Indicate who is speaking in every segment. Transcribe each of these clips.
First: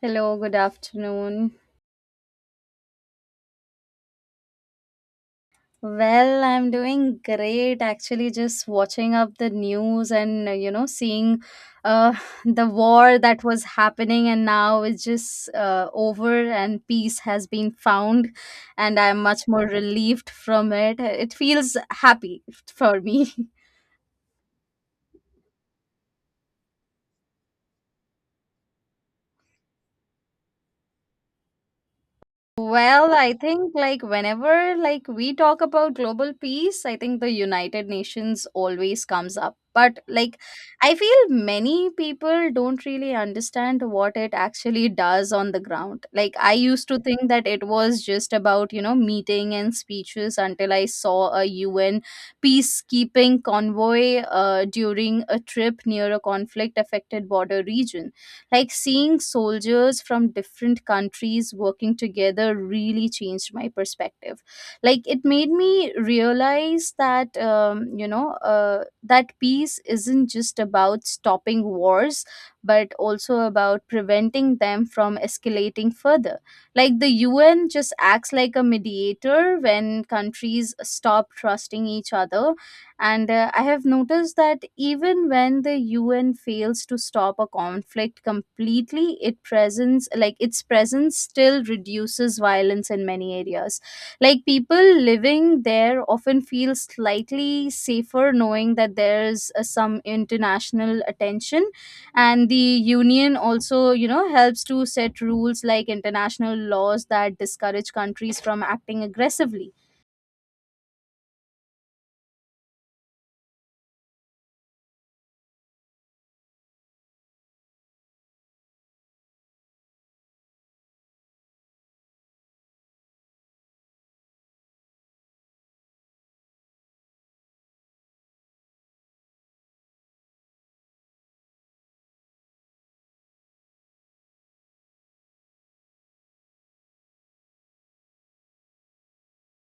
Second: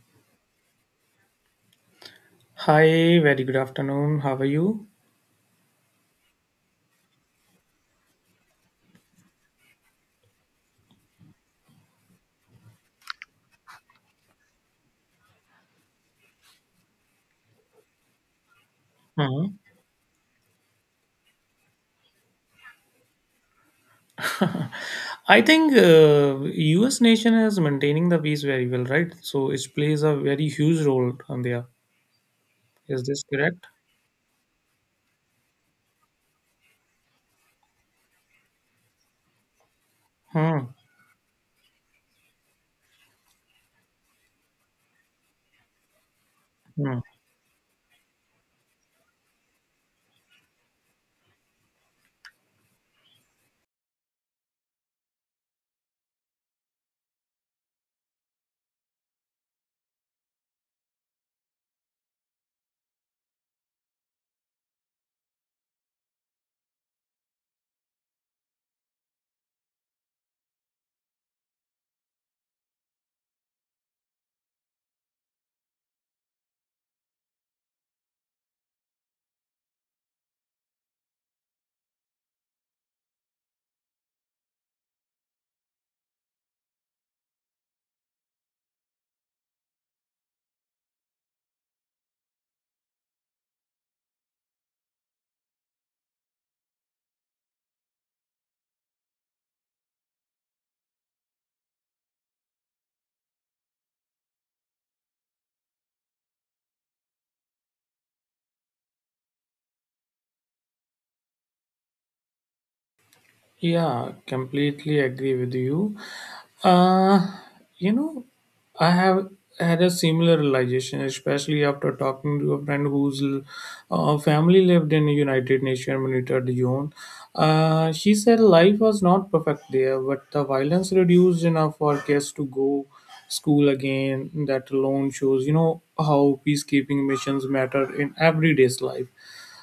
Speaker 1: Hello, good afternoon.
Speaker 2: Hi, very good afternoon. How are you?
Speaker 1: Well, I'm doing great actually, just watching up the news and you know, seeing uh, the war that was happening and now it's just over and peace has been found, and I'm much
Speaker 2: Hmm.
Speaker 1: more relieved from it. It feels happy for me.
Speaker 2: I think U.S. nation is maintaining the peace very well, right? So it plays a very huge role on there. Is
Speaker 1: Well,
Speaker 2: this
Speaker 1: I
Speaker 2: correct?
Speaker 1: think like whenever like we talk about global peace, I think the United Nations always comes up. But like
Speaker 2: Hmm.
Speaker 1: I feel many people don't really understand what it actually does on the ground. Like I used to
Speaker 2: Hmm.
Speaker 1: think that it was just about, you know, meeting and speeches until I saw a UN peacekeeping convoy during a trip near a conflict affected border region. Like seeing soldiers from different countries working together really changed my perspective. Like it made me realize that, you know, that peace isn't just about stopping wars, but also about preventing them from escalating further. Like the UN just acts like a mediator when countries stop trusting each other. And I have noticed that even when the UN fails to stop a conflict completely, it presence, like its presence, still reduces violence in many areas. Like people living there often feel slightly safer knowing that there's some international attention, and the union also, you know, helps to set rules like international laws that discourage countries from acting aggressively.
Speaker 2: Yeah, completely agree with you. Uh, you know, I have had a similar realization, especially after talking to a friend whose family lived in United Nations monitored zone. She said life was not perfect there, but the violence reduced enough for kids to go school again. That alone shows, how peacekeeping missions matter in everyday's life.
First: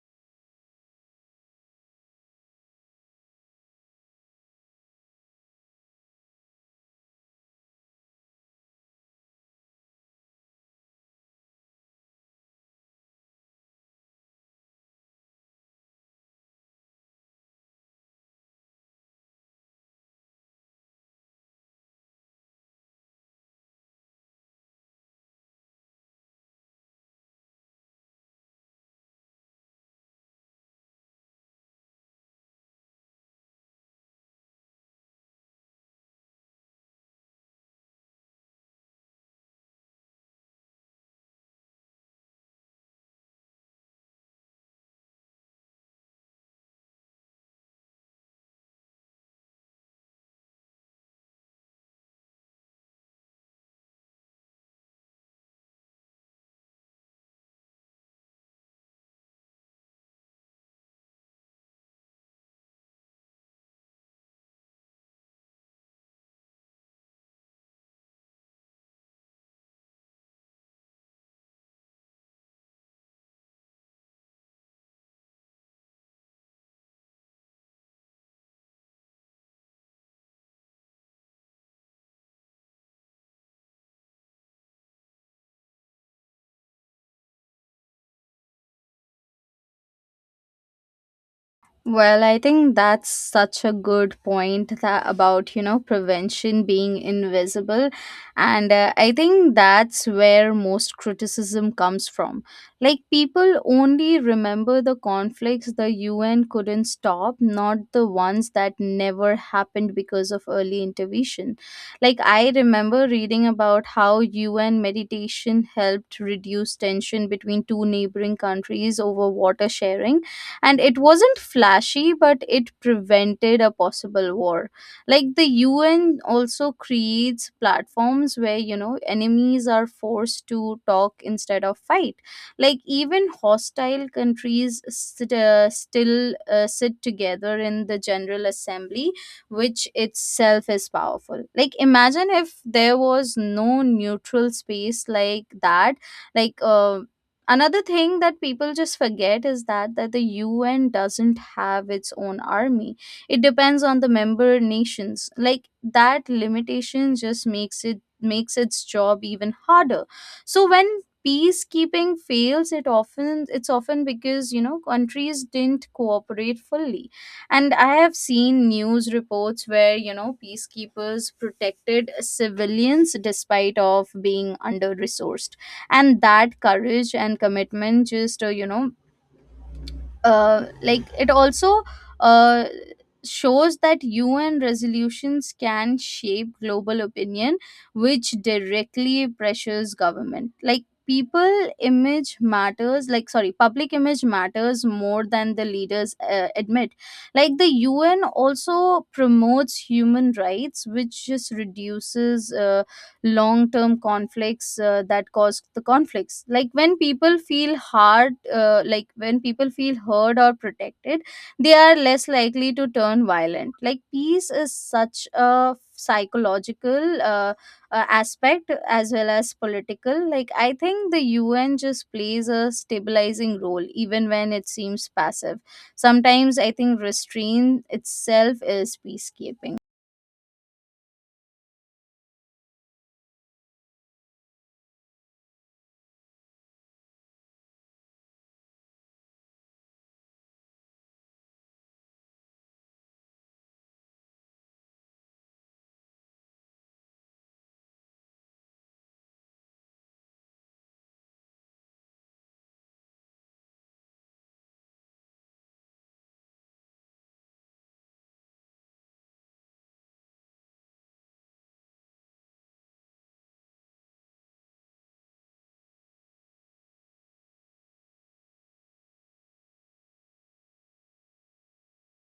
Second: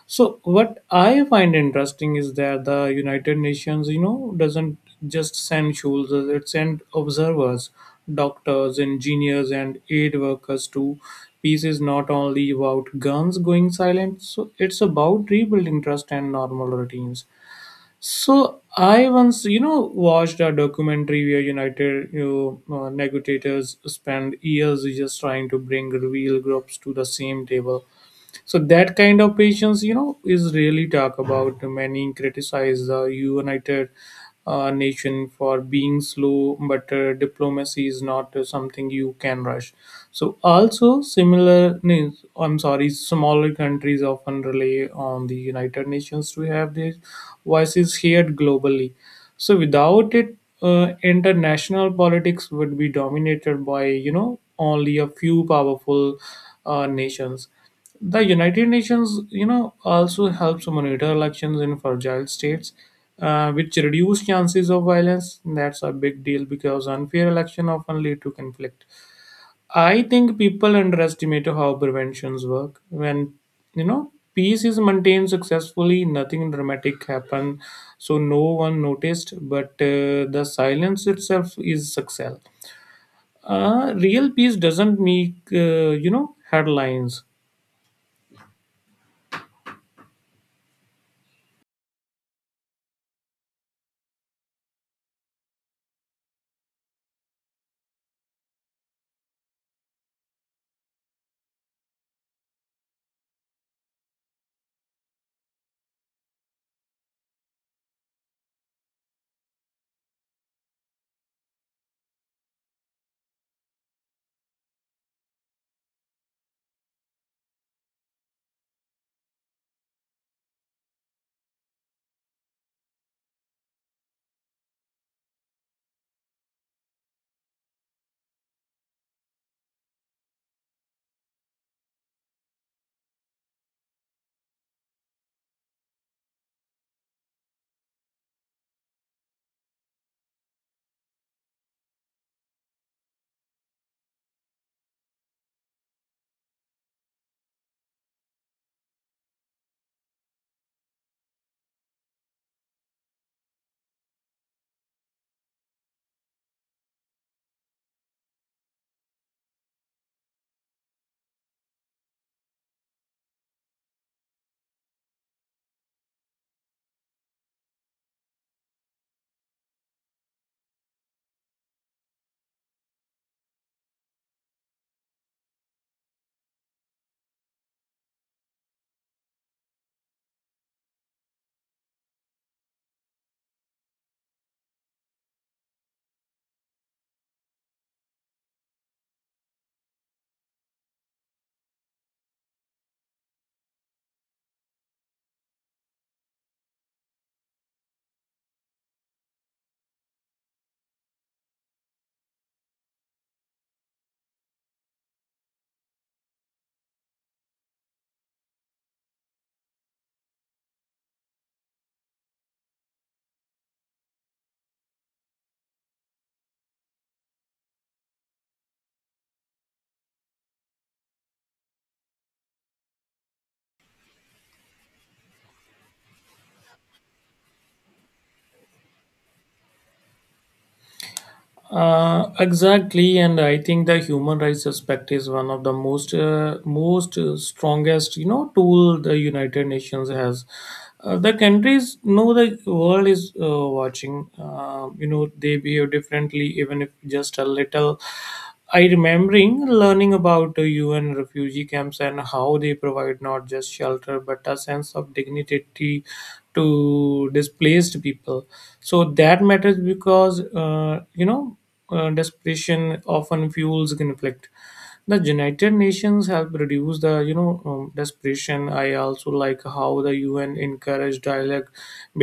Speaker 2: So what I find interesting is that the United Nations doesn't just send soldiers; it sends observers, doctors, engineers, and aid workers to peace is not only about guns going silent, so it's about rebuilding trust and normal routines. So I once watched a documentary where negotiators spend years just trying to bring real groups to the same table, so that kind of patience is really talk about. Many criticize the United Nation for being slow, but diplomacy is not something you can rush. So also similar, no, I'm sorry, smaller countries often rely on the United Nations to have their voices heard globally. So without it, international politics would be dominated by only a few powerful nations. The United Nations also helps monitor elections in fragile states, which reduce chances of violence. That's a big deal because unfair election often lead to conflict. I think people underestimate how preventions work. When peace is maintained successfully, nothing dramatic happen, so no one noticed. But the silence itself is success. Real peace doesn't make headlines.
Speaker 1: Well, I think that's such a good point, that about, you know, prevention being invisible. And I think that's where most criticism comes from. Like, people only remember the conflicts the UN couldn't stop, not the ones that never happened because of early intervention. Like, I remember reading about how UN mediation helped reduce tension between two neighboring countries over water sharing, and it wasn't flashy but it prevented a possible war. Like the UN also creates platforms where, you know, enemies are forced to talk instead of fight. Like even hostile countries sit, still sit together in the general assembly, which itself is powerful. Like, imagine if there was no neutral space like that. like uh, Another thing that people just forget is that the UN doesn't have its own army. It depends on the member nations. Like that limitation just makes it, makes its job even harder. So when peacekeeping fails, it often, it's often because, you know, countries didn't cooperate fully. And I have seen news reports where, you know, peacekeepers protected civilians despite of being under resourced, and that courage and commitment just it also uh, shows that UN resolutions can shape global opinion, which directly pressures government. Like people image matters, like, sorry, public image matters more than the leaders admit. Like the UN also promotes human rights, which just reduces long term conflicts that cause the conflicts. Like when people feel hard, like when people feel heard or protected, they are less likely to turn violent. Like peace is such a psychological aspect as well as political. Like I think the UN just plays a stabilizing role even when it seems passive. Sometimes I think restraint itself is peacekeeping.
Speaker 2: Exactly, and I think the human rights aspect is one of the most most strongest tool the United Nations has. The countries know the world is watching. They behave differently, even if just a little. I remembering learning about the UN refugee camps and how they provide not just shelter but a sense of dignity to displaced people. So that matters because desperation often fuels conflict. The United Nations help reduce the desperation. I also like how the UN encourage dialogue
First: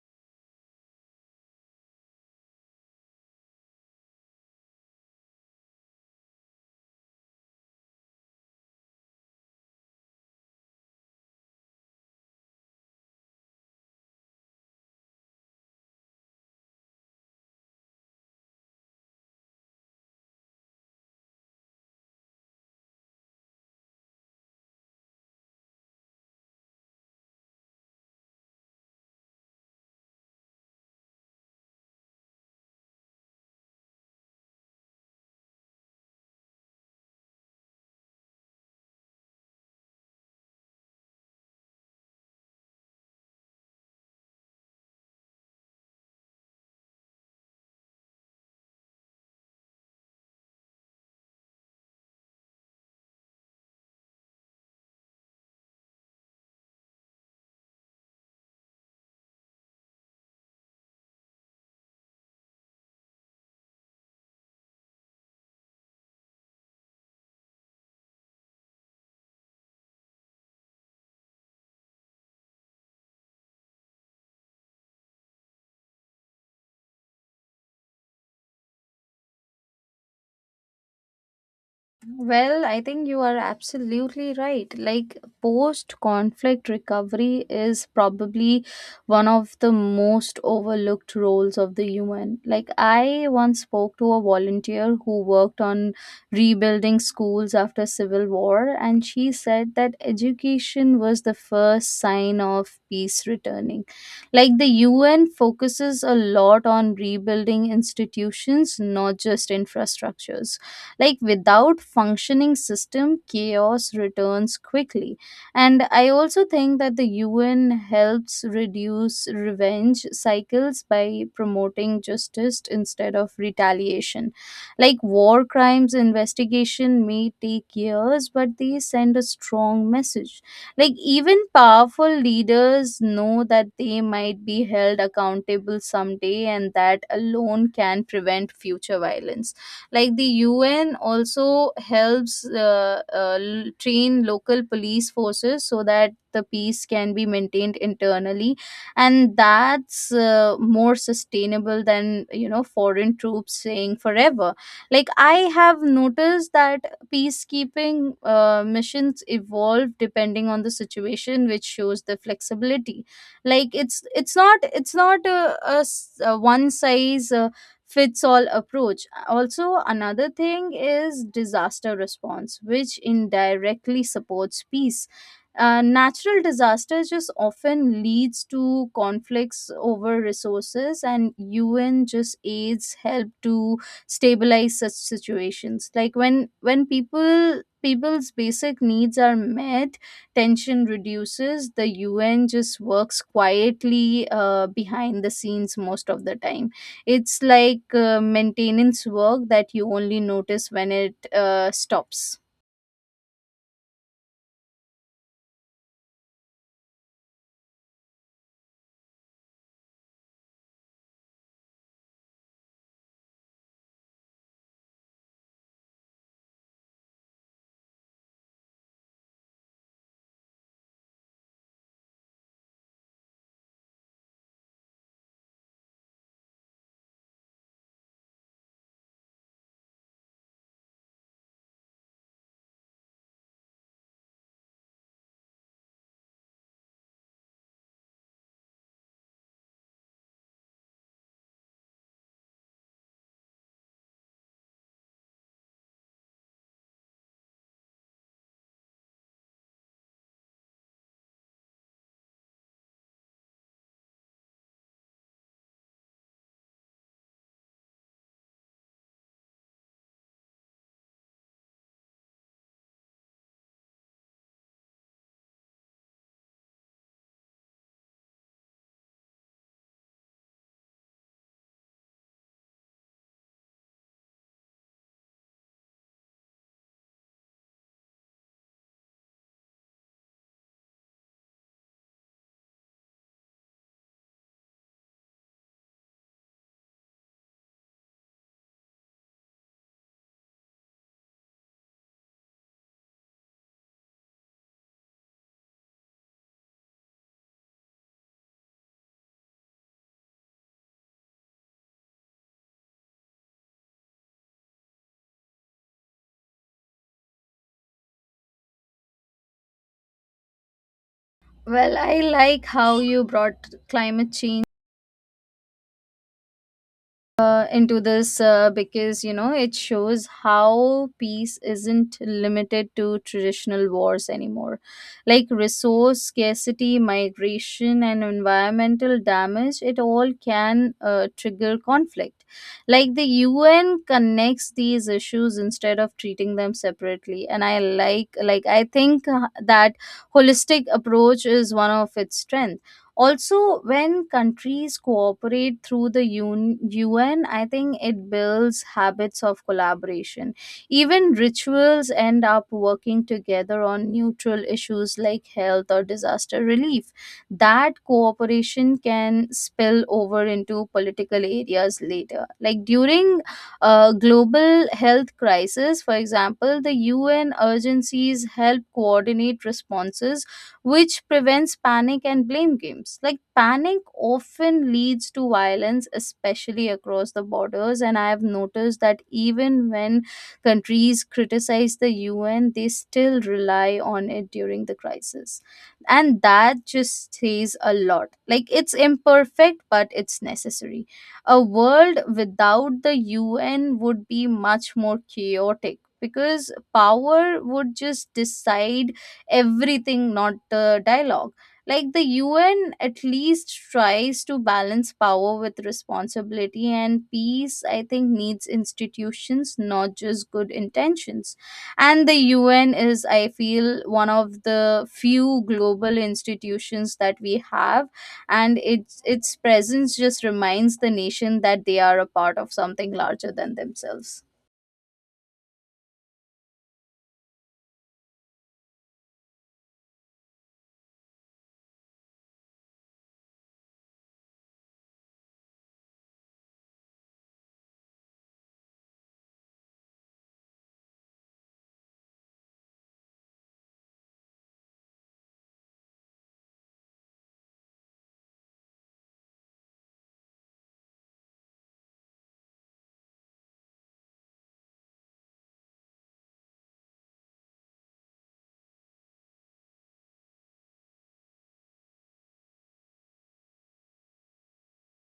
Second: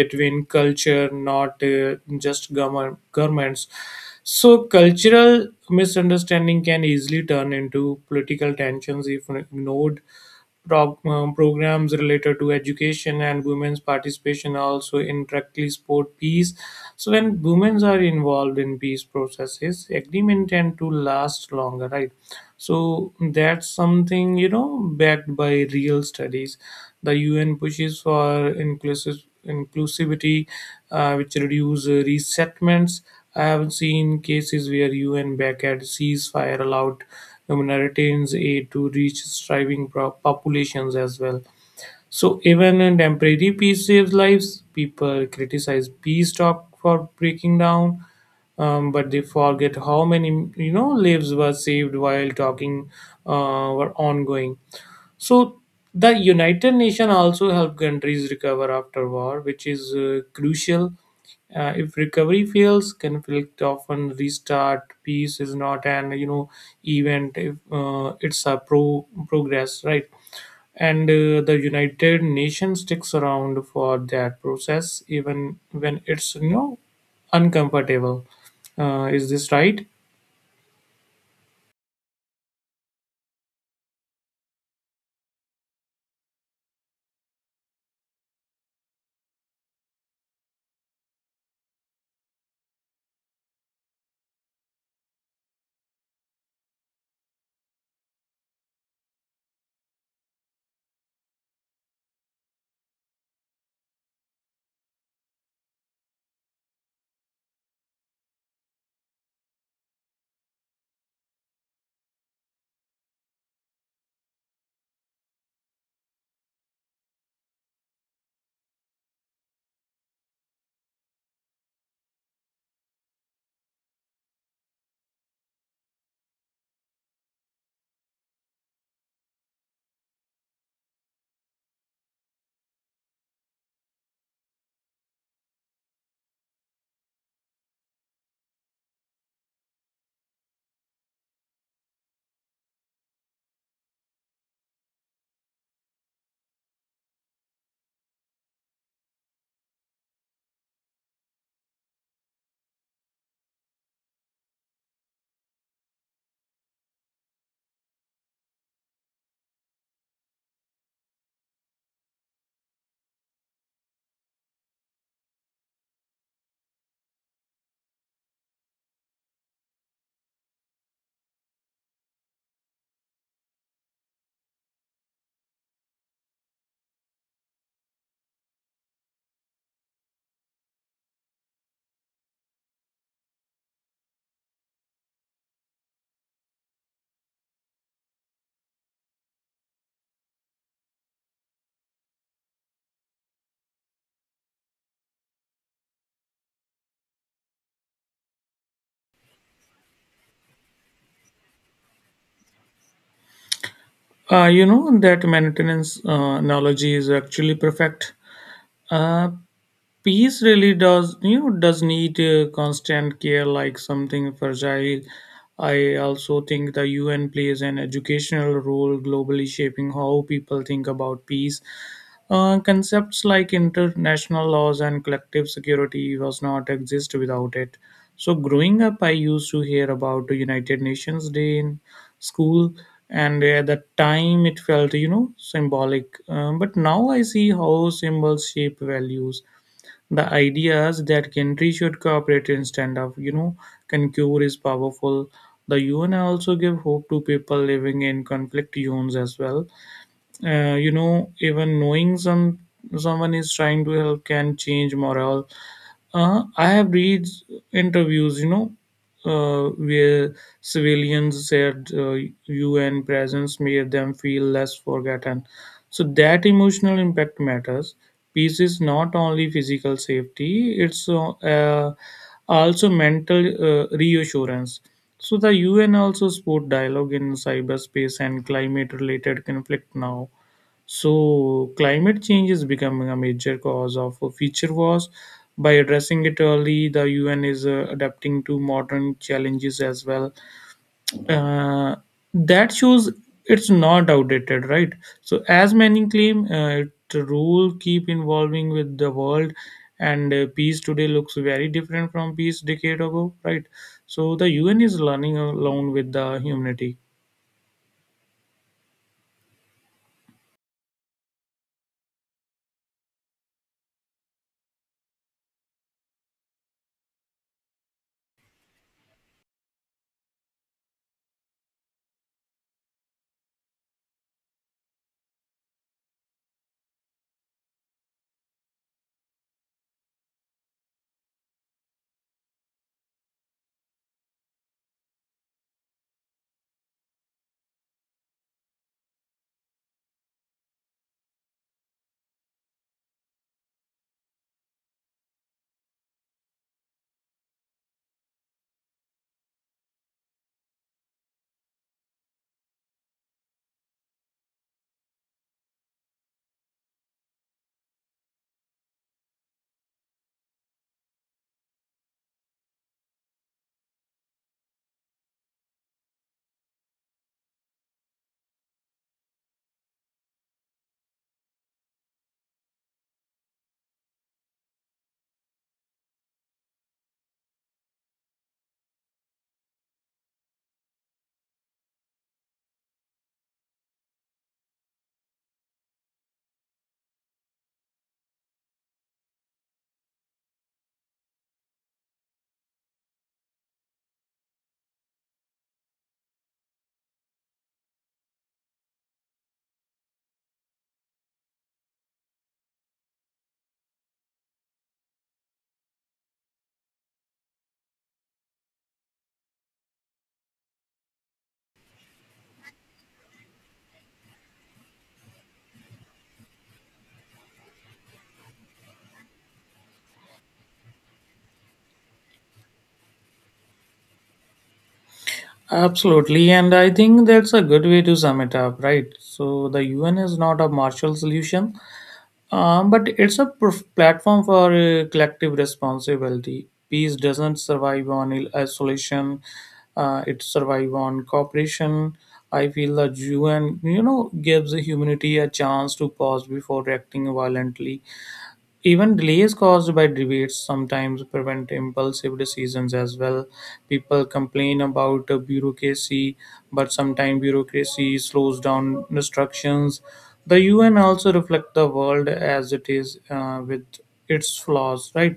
Speaker 2: between culture, not just governments, so cultural misunderstanding can easily turn into political tensions if ignored. Programs related to education and women's participation are also indirectly support peace. So when women are involved in peace processes, agreement tend to last longer, right? So that's something backed by real studies. The UN pushes for inclusive inclusivity, which reduce resettlements. I have seen cases where UN backed ceasefire allowed humanitarian aid to reach striving populations as well. So even in temporary peace saves lives. People criticize peace talk for breaking down, but they forget how many lives were saved while talking were ongoing. So the United Nations also help countries recover after war, which is crucial. If recovery fails, conflict often restart. Peace is not an event; if, it's a progress, right? And the United Nations sticks around for that process, even when it's uncomfortable. Is this right?
Speaker 1: Well, I think you are absolutely right. Like, post conflict recovery is probably one of the most overlooked roles of the UN. Like, I once spoke to a volunteer who worked on rebuilding schools after civil war, and she said that education was the first sign of peace returning. Like, the UN focuses a lot on rebuilding institutions, not just infrastructures. Like without functioning system, chaos returns quickly. And I also think that the UN helps reduce revenge cycles by promoting justice instead of retaliation. Like war crimes investigation may take years, but they send a strong message. Like even powerful leaders know that they might be held accountable someday, and that alone can prevent future violence. Like the UN also helps train local police forces so that the peace can be maintained internally, and that's more sustainable than, you know, foreign troops staying forever. Like I have noticed that peacekeeping missions evolve depending on the situation, which shows the flexibility. Like it's not a one size fits all approach. Also, another thing is disaster response, which indirectly supports peace. Natural disasters just often leads to conflicts over resources, and UN just aids help to stabilize such situations. Like when people's basic needs are met, tension reduces. The UN just works quietly behind the scenes most of the time. It's like maintenance work that you only notice when it stops.
Speaker 2: That maintenance analogy is actually perfect. Uh, Peace really does you know does need constant care, like something fragile. I also think the UN plays an educational role globally, shaping how people think about peace. Concepts like international laws and collective security was not exist without it. So growing up, I used to hear about the United Nations day in school, and at that time it felt symbolic. But now I see how symbols shape values. The ideas that countries should cooperate instead of concur is powerful. The UN also give hope to people living in conflict zones as well. Even knowing someone is trying to help can change morale. I have read interviews, where civilians said UN presence made them feel less forgotten. So that emotional impact matters. Peace is not only physical safety; it's also mental reassurance. So the UN also support dialogue in cyberspace and climate-related conflict now. So, climate change is becoming a major cause of future wars. By addressing it early, the UN is adapting to modern challenges as well. Uh, that shows it's not outdated, right? So, as many claim, it rule keep evolving with the world, and peace today looks very different from peace decade ago, right? So, the UN is learning along with the humanity.
Speaker 1: Well, I like how you brought climate change into this because, you know, it shows how peace isn't limited to traditional wars anymore. Like resource scarcity, migration and environmental damage, it all can trigger conflict. Like the UN connects these issues instead of treating them separately, and I like I think that holistic approach is one of its strengths. Also, when countries cooperate through the UN, I think it builds habits of collaboration. Even rituals end up working together on neutral issues like health or disaster relief. That cooperation can spill over into political areas later. Like during a global health crisis, for example, the UN urgencies help coordinate responses, which prevents panic and blame games. Like panic often leads to violence, especially across the borders. And I have noticed that even when countries criticize the UN, they still rely on it during the crisis. And that just says a lot. Like it's imperfect, but it's necessary. A world without the UN would be much more chaotic because power would just decide everything, not dialogue. Like the UN at least tries to balance power with responsibility, and peace, I think, needs institutions, not just good intentions. And the UN is, I feel, one of the few global institutions that we have, and its presence just reminds the nation that they are a part of something larger than themselves.
Speaker 2: Absolutely, and I think that's a good way to sum it up, right? So the UN is not a martial solution, but it's a platform for collective responsibility. Peace doesn't survive on isolation; it survives on cooperation. I feel the UN gives humanity a chance to pause before acting violently. Even delays caused by debates sometimes prevent impulsive decisions as well. People complain about bureaucracy, but sometimes bureaucracy slows down instructions. The UN also reflects the world as it is, with its flaws, right?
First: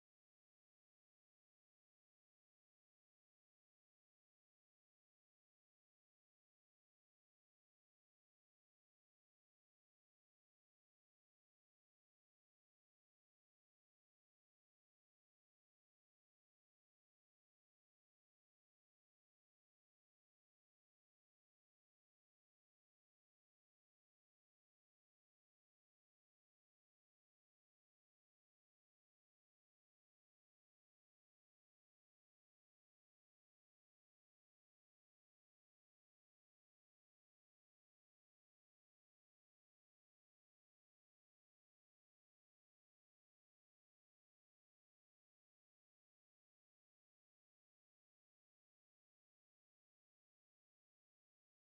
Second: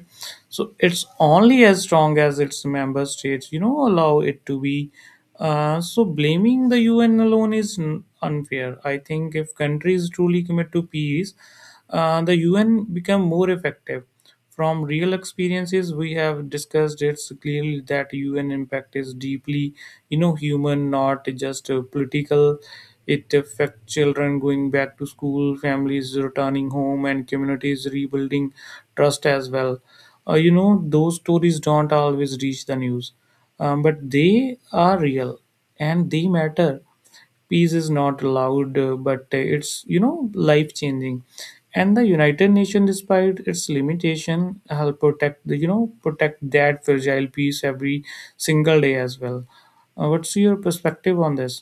Speaker 2: So it's only as strong as its member states, allow it to be. So blaming the UN alone is unfair. I think if countries truly commit to peace, the UN become more effective. From real experiences, we have discussed it's clearly that UN impact is deeply, human, not just political. It affects children going back to school, families returning home, and communities rebuilding trust as well. Those stories don't always reach the news, but they are real and they matter. Peace is not allowed but it's life changing, and the United Nations, despite its limitation, help protect the you know protect that fragile peace every single day as well. What's your perspective on this?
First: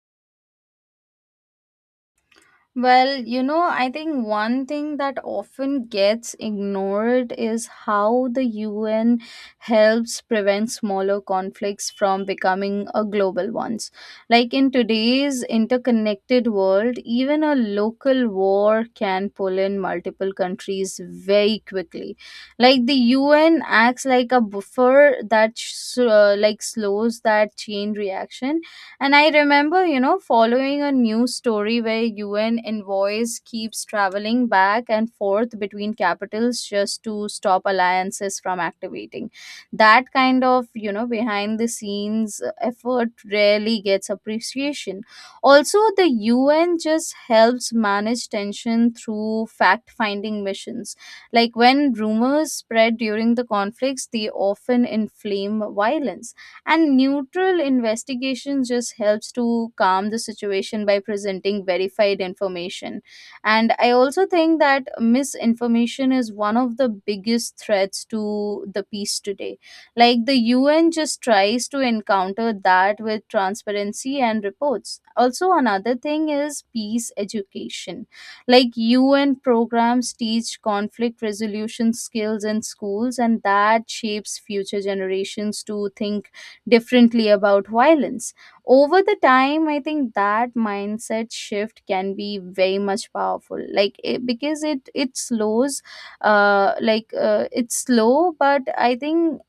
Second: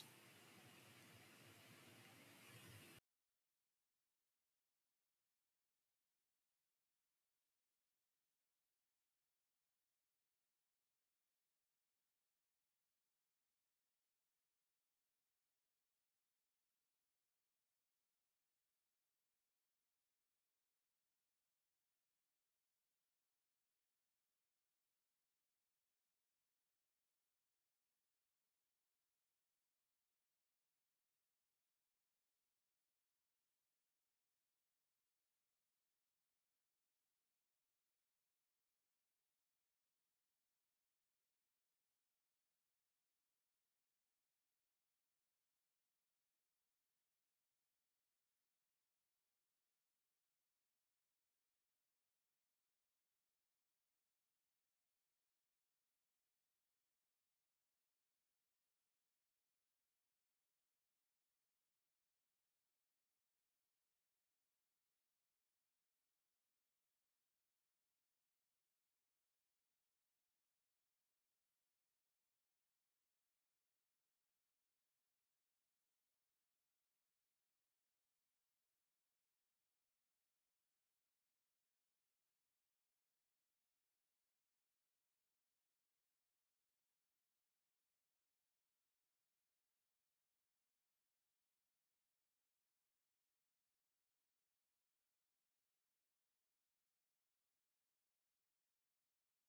Speaker 1: Well, you know, I think one thing that often gets ignored is how the UN helps prevent smaller conflicts from becoming a global ones. Like in today's interconnected world, even a local war can pull in multiple countries very quickly. Like the UN acts like a buffer that like slows that chain reaction. And I remember, you know, following a news story where UN envoys keeps traveling back and forth between capitals just to stop alliances from activating. That kind of, you know, behind the scenes effort rarely gets appreciation. Also, the UN just helps manage tension through fact-finding missions. Like when rumors spread during the conflicts, they often inflame violence, and neutral investigation just helps to calm the situation by presenting verified information. And I also think that misinformation is one of the biggest threats to the peace today. Like the UN just tries to encounter that with transparency and reports. Also, another thing is peace education. Like UN programs teach conflict resolution skills in schools, and that shapes future generations to think differently about violence. Over the time, I think that mindset shift can be very much powerful. Like it, because it slows, it's slow, but I think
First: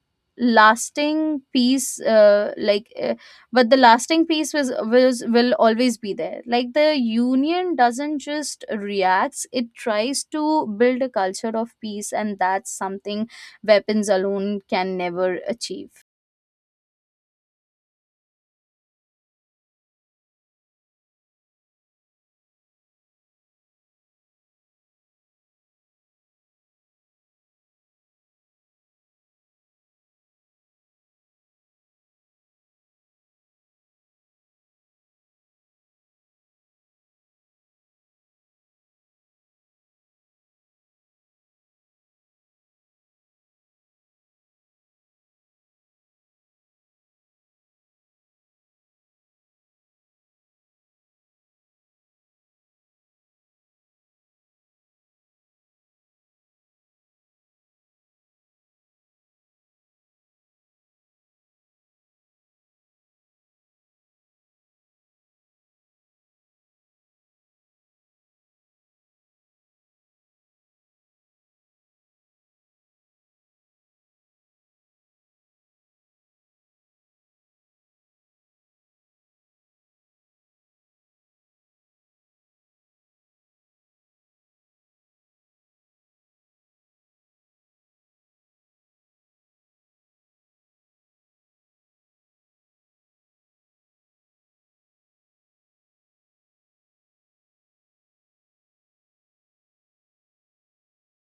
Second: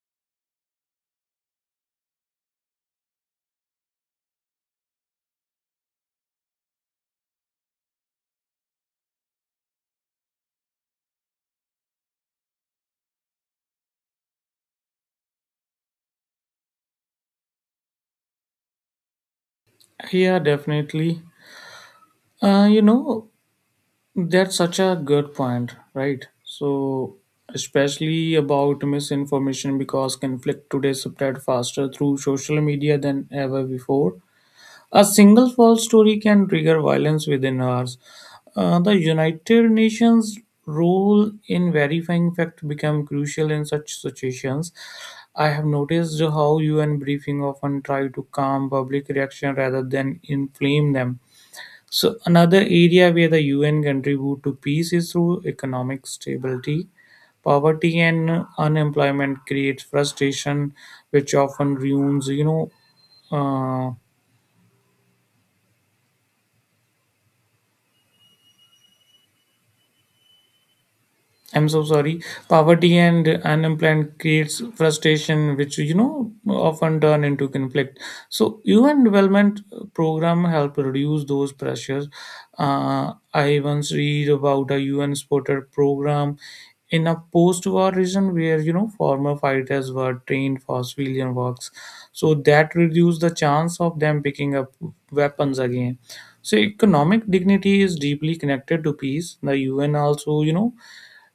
Speaker 1: lasting peace but the lasting peace was will always be there. Like the union doesn't just reacts, it tries to build a culture of peace, and that's something weapons alone can never achieve.
Speaker 2: Yeah, definitely. uh, you know that's such a good point, right? So especially about misinformation, because conflict today spread faster through social media than ever before. A single false story can trigger violence within hours. The United Nations role in verifying fact become crucial in such situations. I have noticed how UN briefing often try to calm public reaction rather than inflame them. So another area where the UN contribute to peace is through economic stability. Poverty and unemployment creates frustration, which often ruins, uh, I'm so sorry. Poverty and unemployment creates frustration, which often turn into conflict. So, UN development program help reduce those pressures. I once read about a UN supported program in a post-war region where former fighters were trained for civilian works, so that reduced the chance of them picking up weapons again. So, economic dignity is deeply connected to peace. The UN also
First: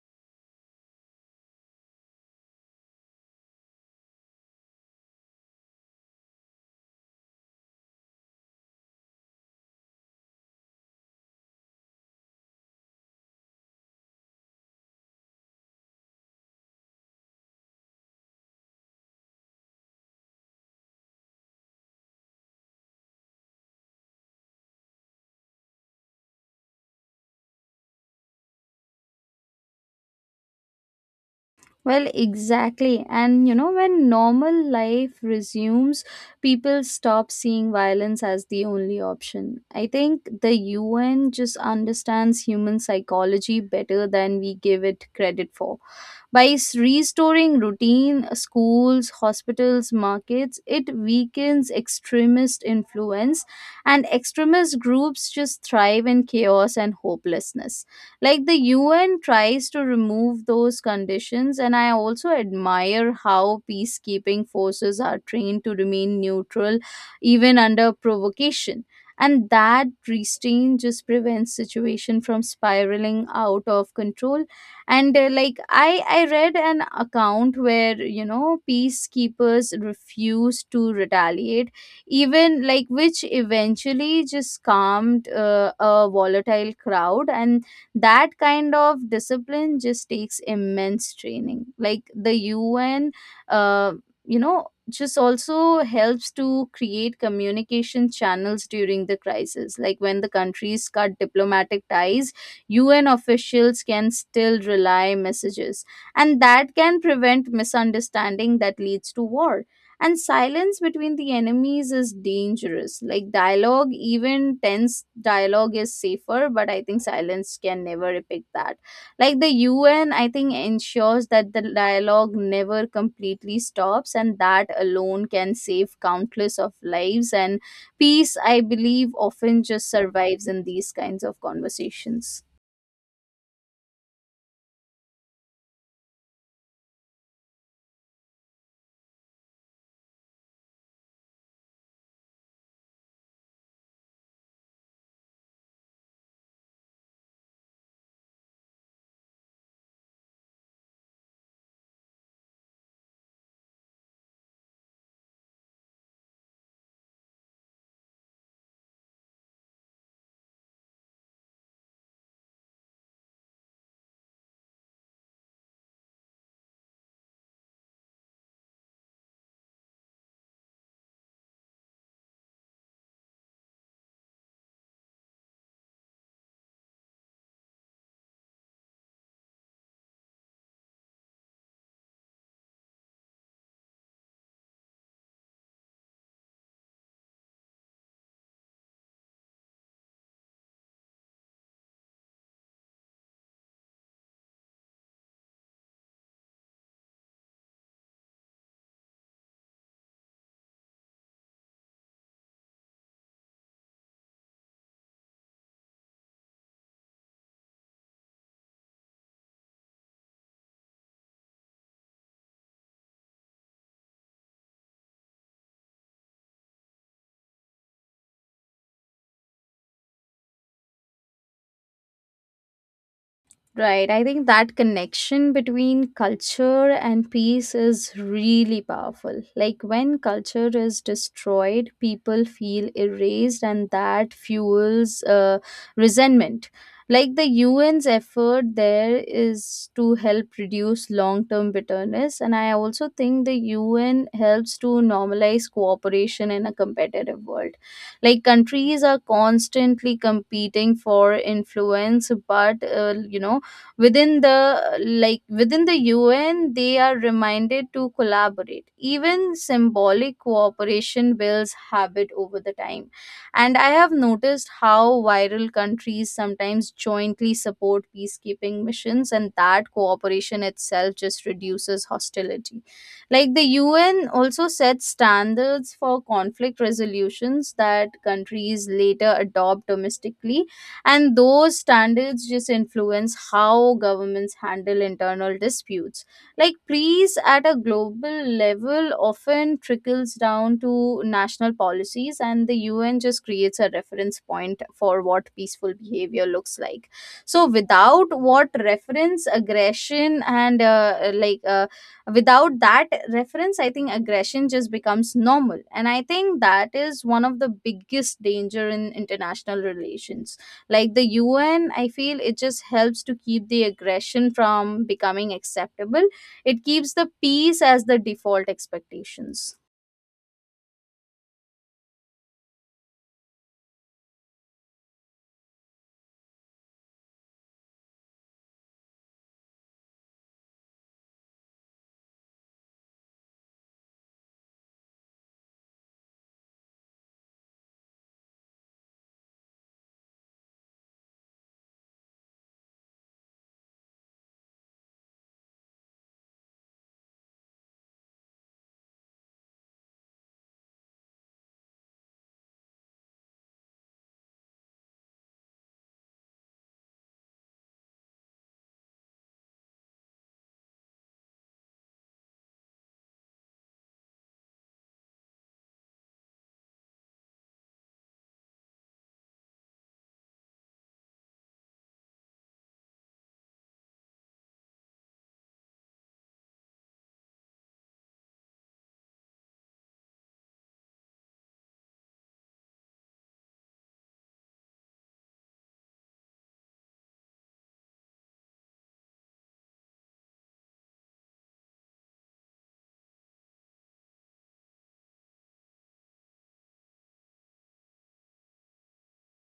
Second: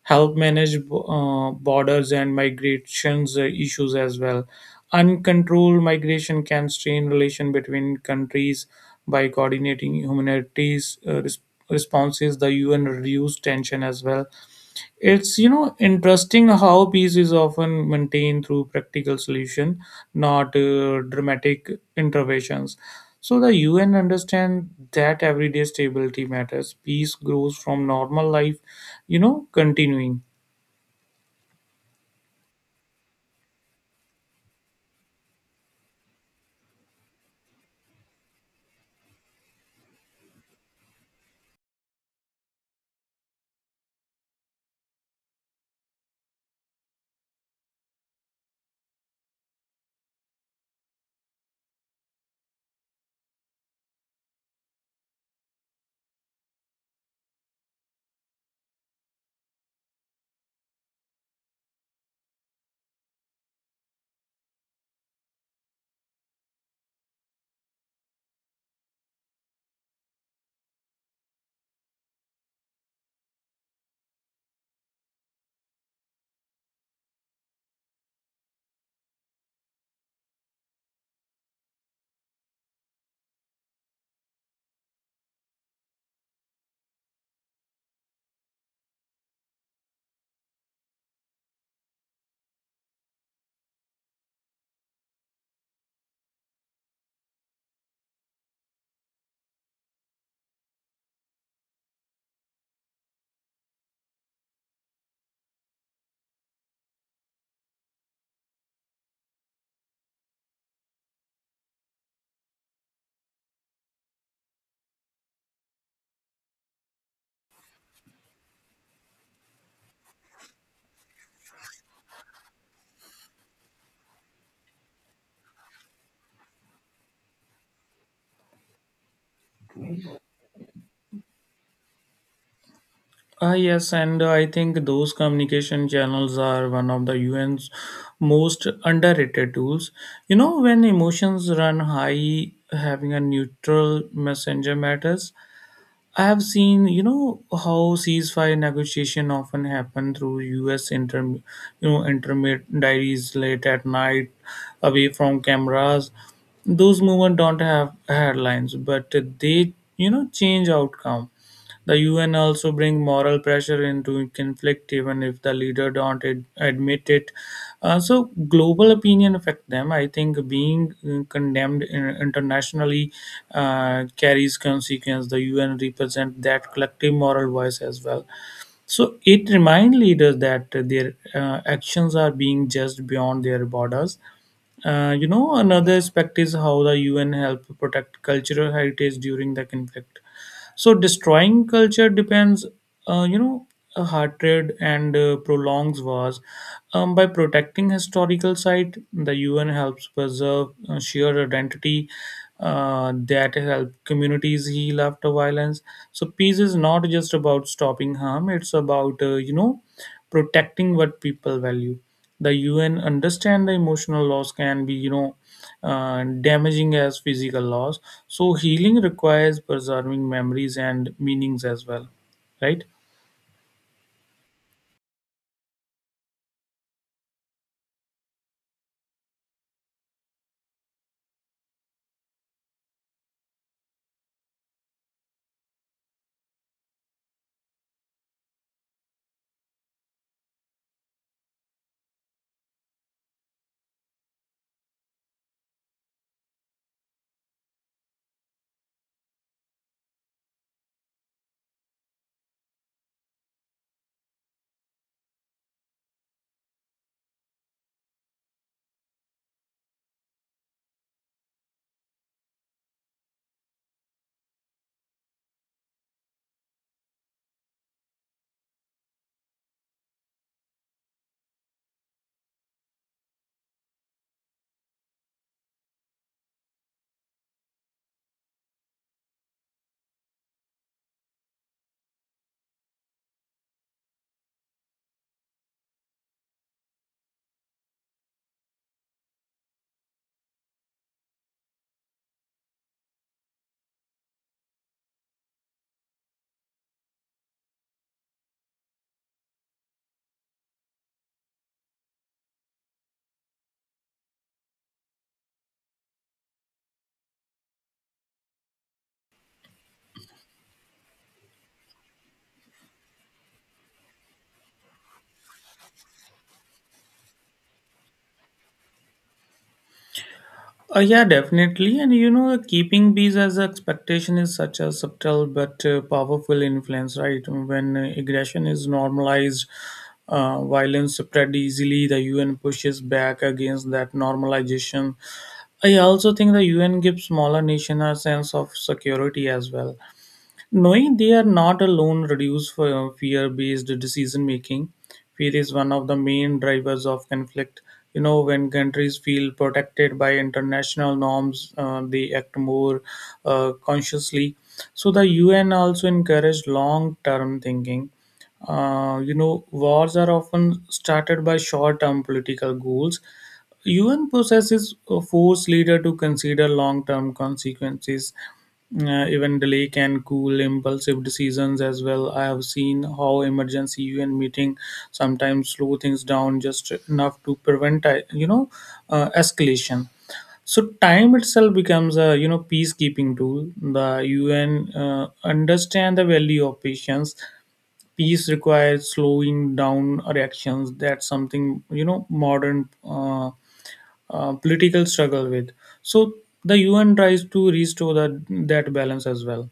Speaker 2: help manage borders and migrations issues as well. Uncontrolled migration can strain relation between countries by coordinating humanities responses. The UN reduced tension as well. It's interesting how peace is often maintained through practical solution, not dramatic interventions. So the UN understand that everyday stability matters. Peace grows from normal life, continuing.
Speaker 1: Well, exactly. And you know, when normal life resumes, people stop seeing violence as the only option. I think the UN just understands human psychology better than we give it credit for. By restoring routine, schools, hospitals, markets, it weakens extremist influence, and extremist groups just thrive in chaos and hopelessness. Like the UN tries to remove those conditions, and I also admire how peacekeeping forces are trained to remain neutral even under provocation. And that restraint just prevents situation from spiraling out of control. And like I read an account where, you know, peacekeepers refused to retaliate, even like, which eventually just calmed a volatile crowd. And that kind of discipline just takes immense training. Like the UN uh, you know, just also helps to create communication channels during the crisis. Like when the countries cut diplomatic ties, UN officials can still rely messages, and that can prevent misunderstanding that leads to war. And silence between the enemies is dangerous. Like dialogue, even tense dialogue, is safer, but I think silence can never depict that. Like the UN, I think, ensures that the dialogue never completely stops, and that alone can save countless of lives. And peace, I believe, often just survives in these kinds of conversations.
Speaker 2: Ah, yes, and I think those communication channels are one of the UN's most underrated tools. When emotions run high, having a neutral messenger matters. I have seen, how ceasefire negotiation often happen through U.S. Intermediaries diaries late at night, away from cameras. Those movement don't have headlines, but they change outcome. The UN also bring moral pressure into conflict, even if the leader don't admit it. So global opinion affect them. I think being condemned internationally carries consequence. The UN represent that collective moral voice as well. So it reminds leaders that their actions are being judged beyond their borders. Another aspect is how the UN help protect cultural heritage during the conflict, so destroying culture depends, uh, you know, a hatred and prolongs wars. By protecting historical site, the UN helps preserve shared identity that help communities heal after violence. So peace is not just about stopping harm; it's about protecting what people value. The UN understand the emotional loss can be, damaging as physical loss. So healing requires preserving memories and meanings as well, right?
Speaker 1: Right. I think that connection between culture and peace is really powerful. Like when culture is destroyed, people feel erased, and that fuels resentment. Like the UN's effort there is to help reduce long term bitterness. And I also think the UN helps to normalize cooperation in a competitive world, like countries are constantly competing for influence, but within the like within the UN they are reminded to collaborate. Even symbolic cooperation builds habit over the time. And I have noticed how viral countries sometimes jointly support peacekeeping missions, and that cooperation itself just reduces hostility. Like the UN also sets standards for conflict resolutions that countries later adopt domestically, and those standards just influence how governments handle internal disputes. Like peace at a global level often trickles down to national policies, and the un just creates a reference point for what peaceful behavior looks like. So without what reference aggression and like without that reference, I think aggression just becomes normal. And I think that is one of the biggest danger in international relations. Like the UN, I feel it just helps to keep the aggression from becoming acceptable. It keeps the peace as the default expectations.
Speaker 2: Yeah, definitely. And keeping these as an expectation is such a subtle but powerful influence, right? When aggression is normalized, violence spread easily. The UN pushes back against that normalization. I also think the UN gives smaller nation a sense of security as well. Knowing they are not alone reduces fear based decision making. Fear is one of the main drivers of conflict. When countries feel protected by international norms, they act more consciously. So, the UN also encourage long term thinking. Wars are often started by short term political goals. UN processes force leader to consider long-term consequences. Even delay can cool impulsive decisions as well. I have seen how emergency UN meeting sometimes slow things down just enough to prevent, escalation. So time itself becomes a peacekeeping tool. The UN understand the value of patience. Peace requires slowing down reactions. That's something modern political struggle with. So the UN tries to restore that balance as well.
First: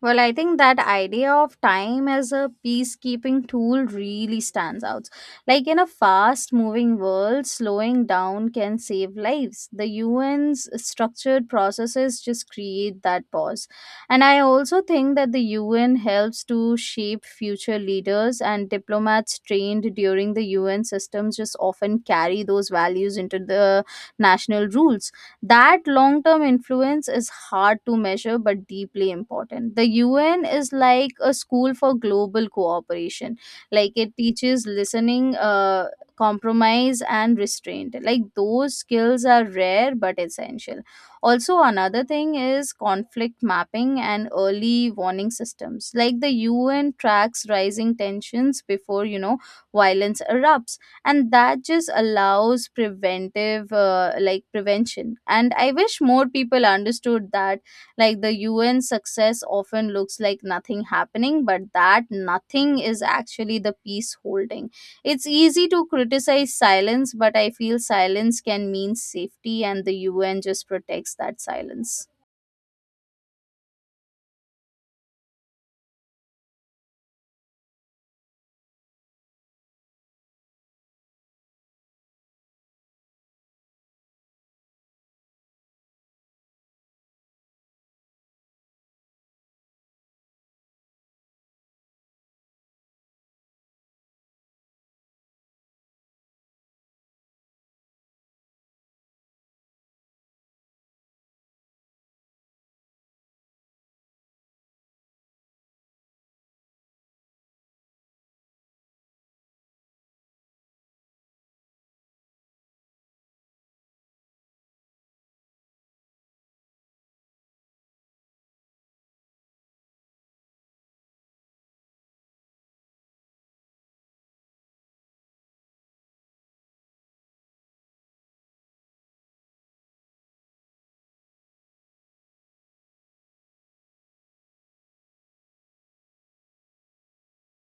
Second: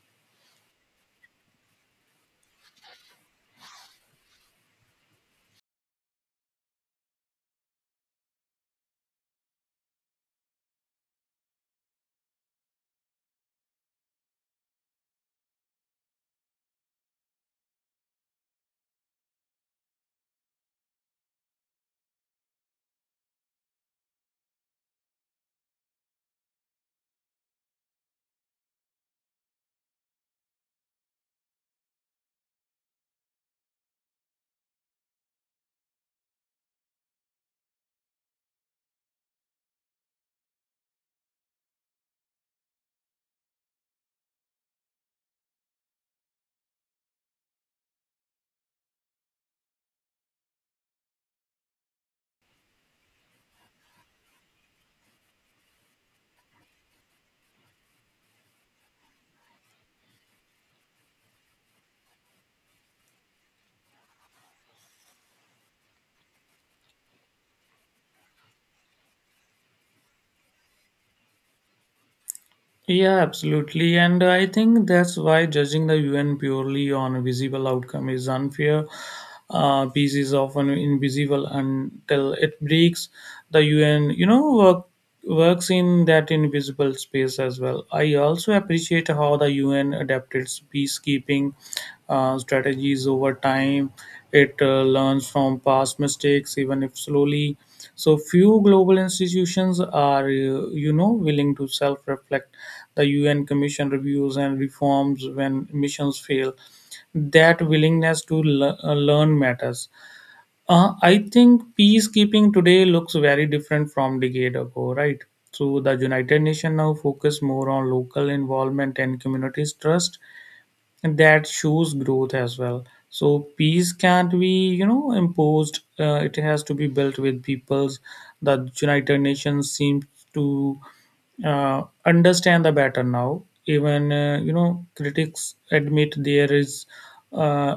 Speaker 1: Well, I think that idea of time as a peacekeeping tool really stands out. Like in a fast moving world, slowing down can save lives. The UN's structured processes just create that pause. And I also think that the UN helps to shape future leaders, and diplomats trained during the UN systems just often carry those values into the national rules. That long term influence is hard to measure but deeply important. The UN is like a school for global cooperation. Like it teaches listening, compromise, and restraint. Like those skills are rare but essential. Also, another thing is conflict mapping and early warning systems. Like the UN tracks rising tensions before, you know, violence erupts, and that just allows preventive prevention. And I wish more people understood that. Like the un success often looks like nothing happening, but that nothing is actually the peace holding. It's easy to criticize silence, but I feel silence can mean safety, and the un just protects that silence.
Speaker 2: Yeah, absolutely. And I think that's why judging the UN purely on a visible outcome is unfair. Peace is often invisible until it breaks. The UN works in that invisible space as well. I also appreciate how the UN adapted its peacekeeping strategies over time. It learns from past mistakes, even if slowly. So few global institutions are, willing to self-reflect. The UN Commission reviews and reforms when missions fail. That willingness to learn matters. I think peacekeeping today looks very different from decade ago, right? So the United Nations now focus more on local involvement and communities' trust. That shows growth as well. So peace can't be imposed. It has to be built with peoples. The United Nations seems to understand the better now. Even critics admit there is uh,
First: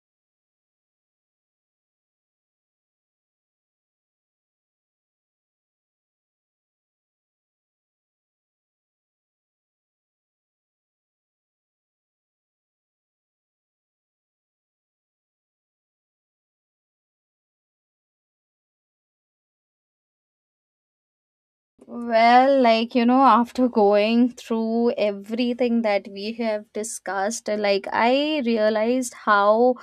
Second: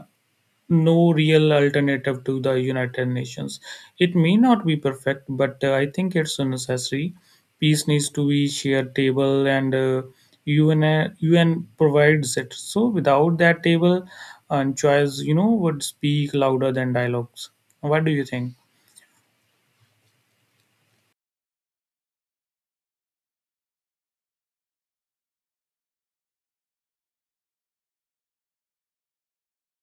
Speaker 2: no real alternative to the United Nations. It may not be perfect, but I think it's necessary. Peace needs to be shared table, and UN provides it. So without that table, and choice, would speak louder than dialogues. What do you think?
Speaker 1: Well, like, you know, after going through everything that we have discussed, like, I realized how,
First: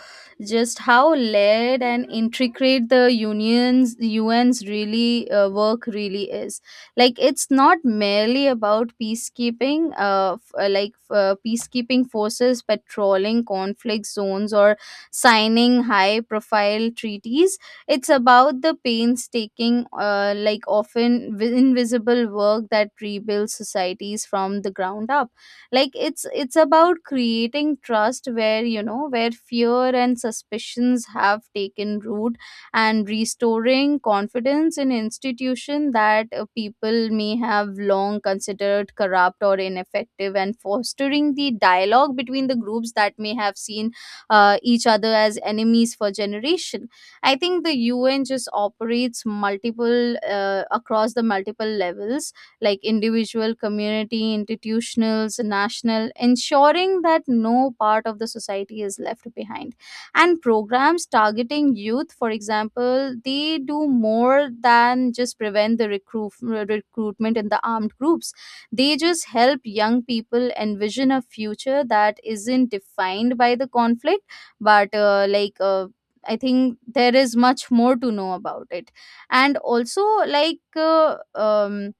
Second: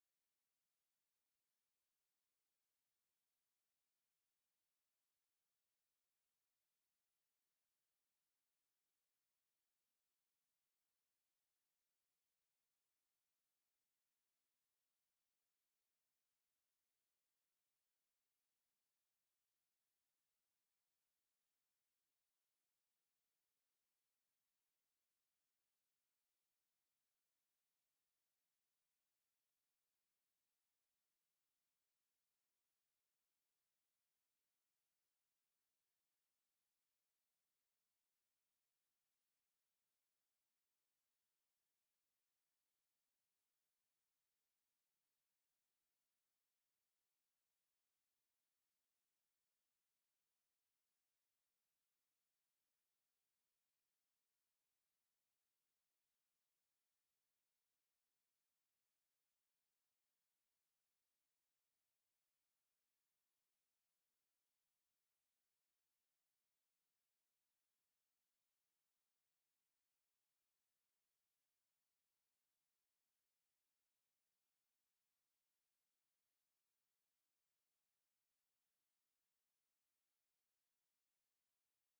Speaker 1: just how layered and intricate the unions, UN's really work really is. Like, it's not merely about peacekeeping, peacekeeping forces patrolling conflict zones or signing high profile treaties. It's about the painstaking, like often invisible work that rebuilds societies from the ground up. Like it's about creating trust where, you know, where fear and suspicions have taken root, and restoring confidence in institution that people may have long considered corrupt or ineffective, and fostering the dialogue between the groups that may have seen each other as enemies for generations. I think the UN just operates multiple across the multiple levels, like individual, community, institutionals, national, ensuring that no part of the society is left behind. And programs targeting youth, for example, they do more than just prevent recruitment in the armed groups. They just help young people envision a future that isn't defined by the conflict, but I think there is much more to know about it. And also, like uh, um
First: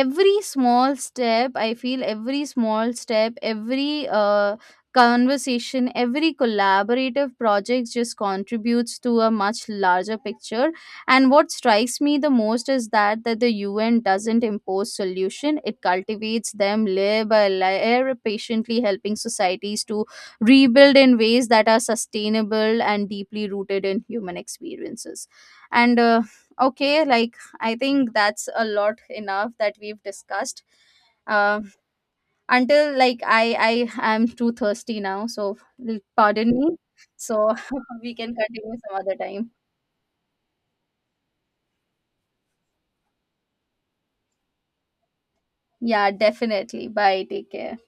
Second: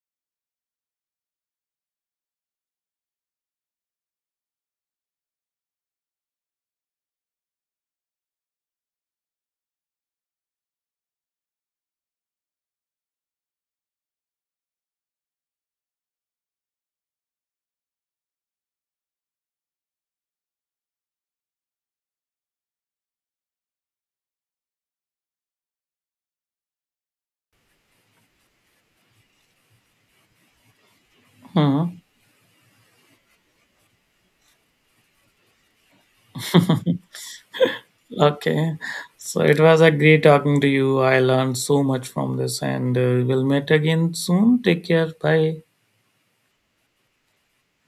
Speaker 1: every small step, I feel, every small step every conversation, every collaborative project just contributes to a much larger picture. And what strikes me the most is that the un doesn't impose solution, it cultivates them layer by layer, patiently helping societies to rebuild in ways that are sustainable and deeply rooted in human experiences. And okay like I think that's a lot enough that we've discussed. Uh,
Speaker 2: Hmm.
Speaker 1: until like I am too thirsty now, so pardon me. So we can
Speaker 2: Okay.
Speaker 1: continue some other
Speaker 2: So
Speaker 1: time.
Speaker 2: it was a great talking to you. I learned so much from this, and we'll meet again soon. Take care. Bye.
Speaker 1: Yeah, definitely. Bye. Take care.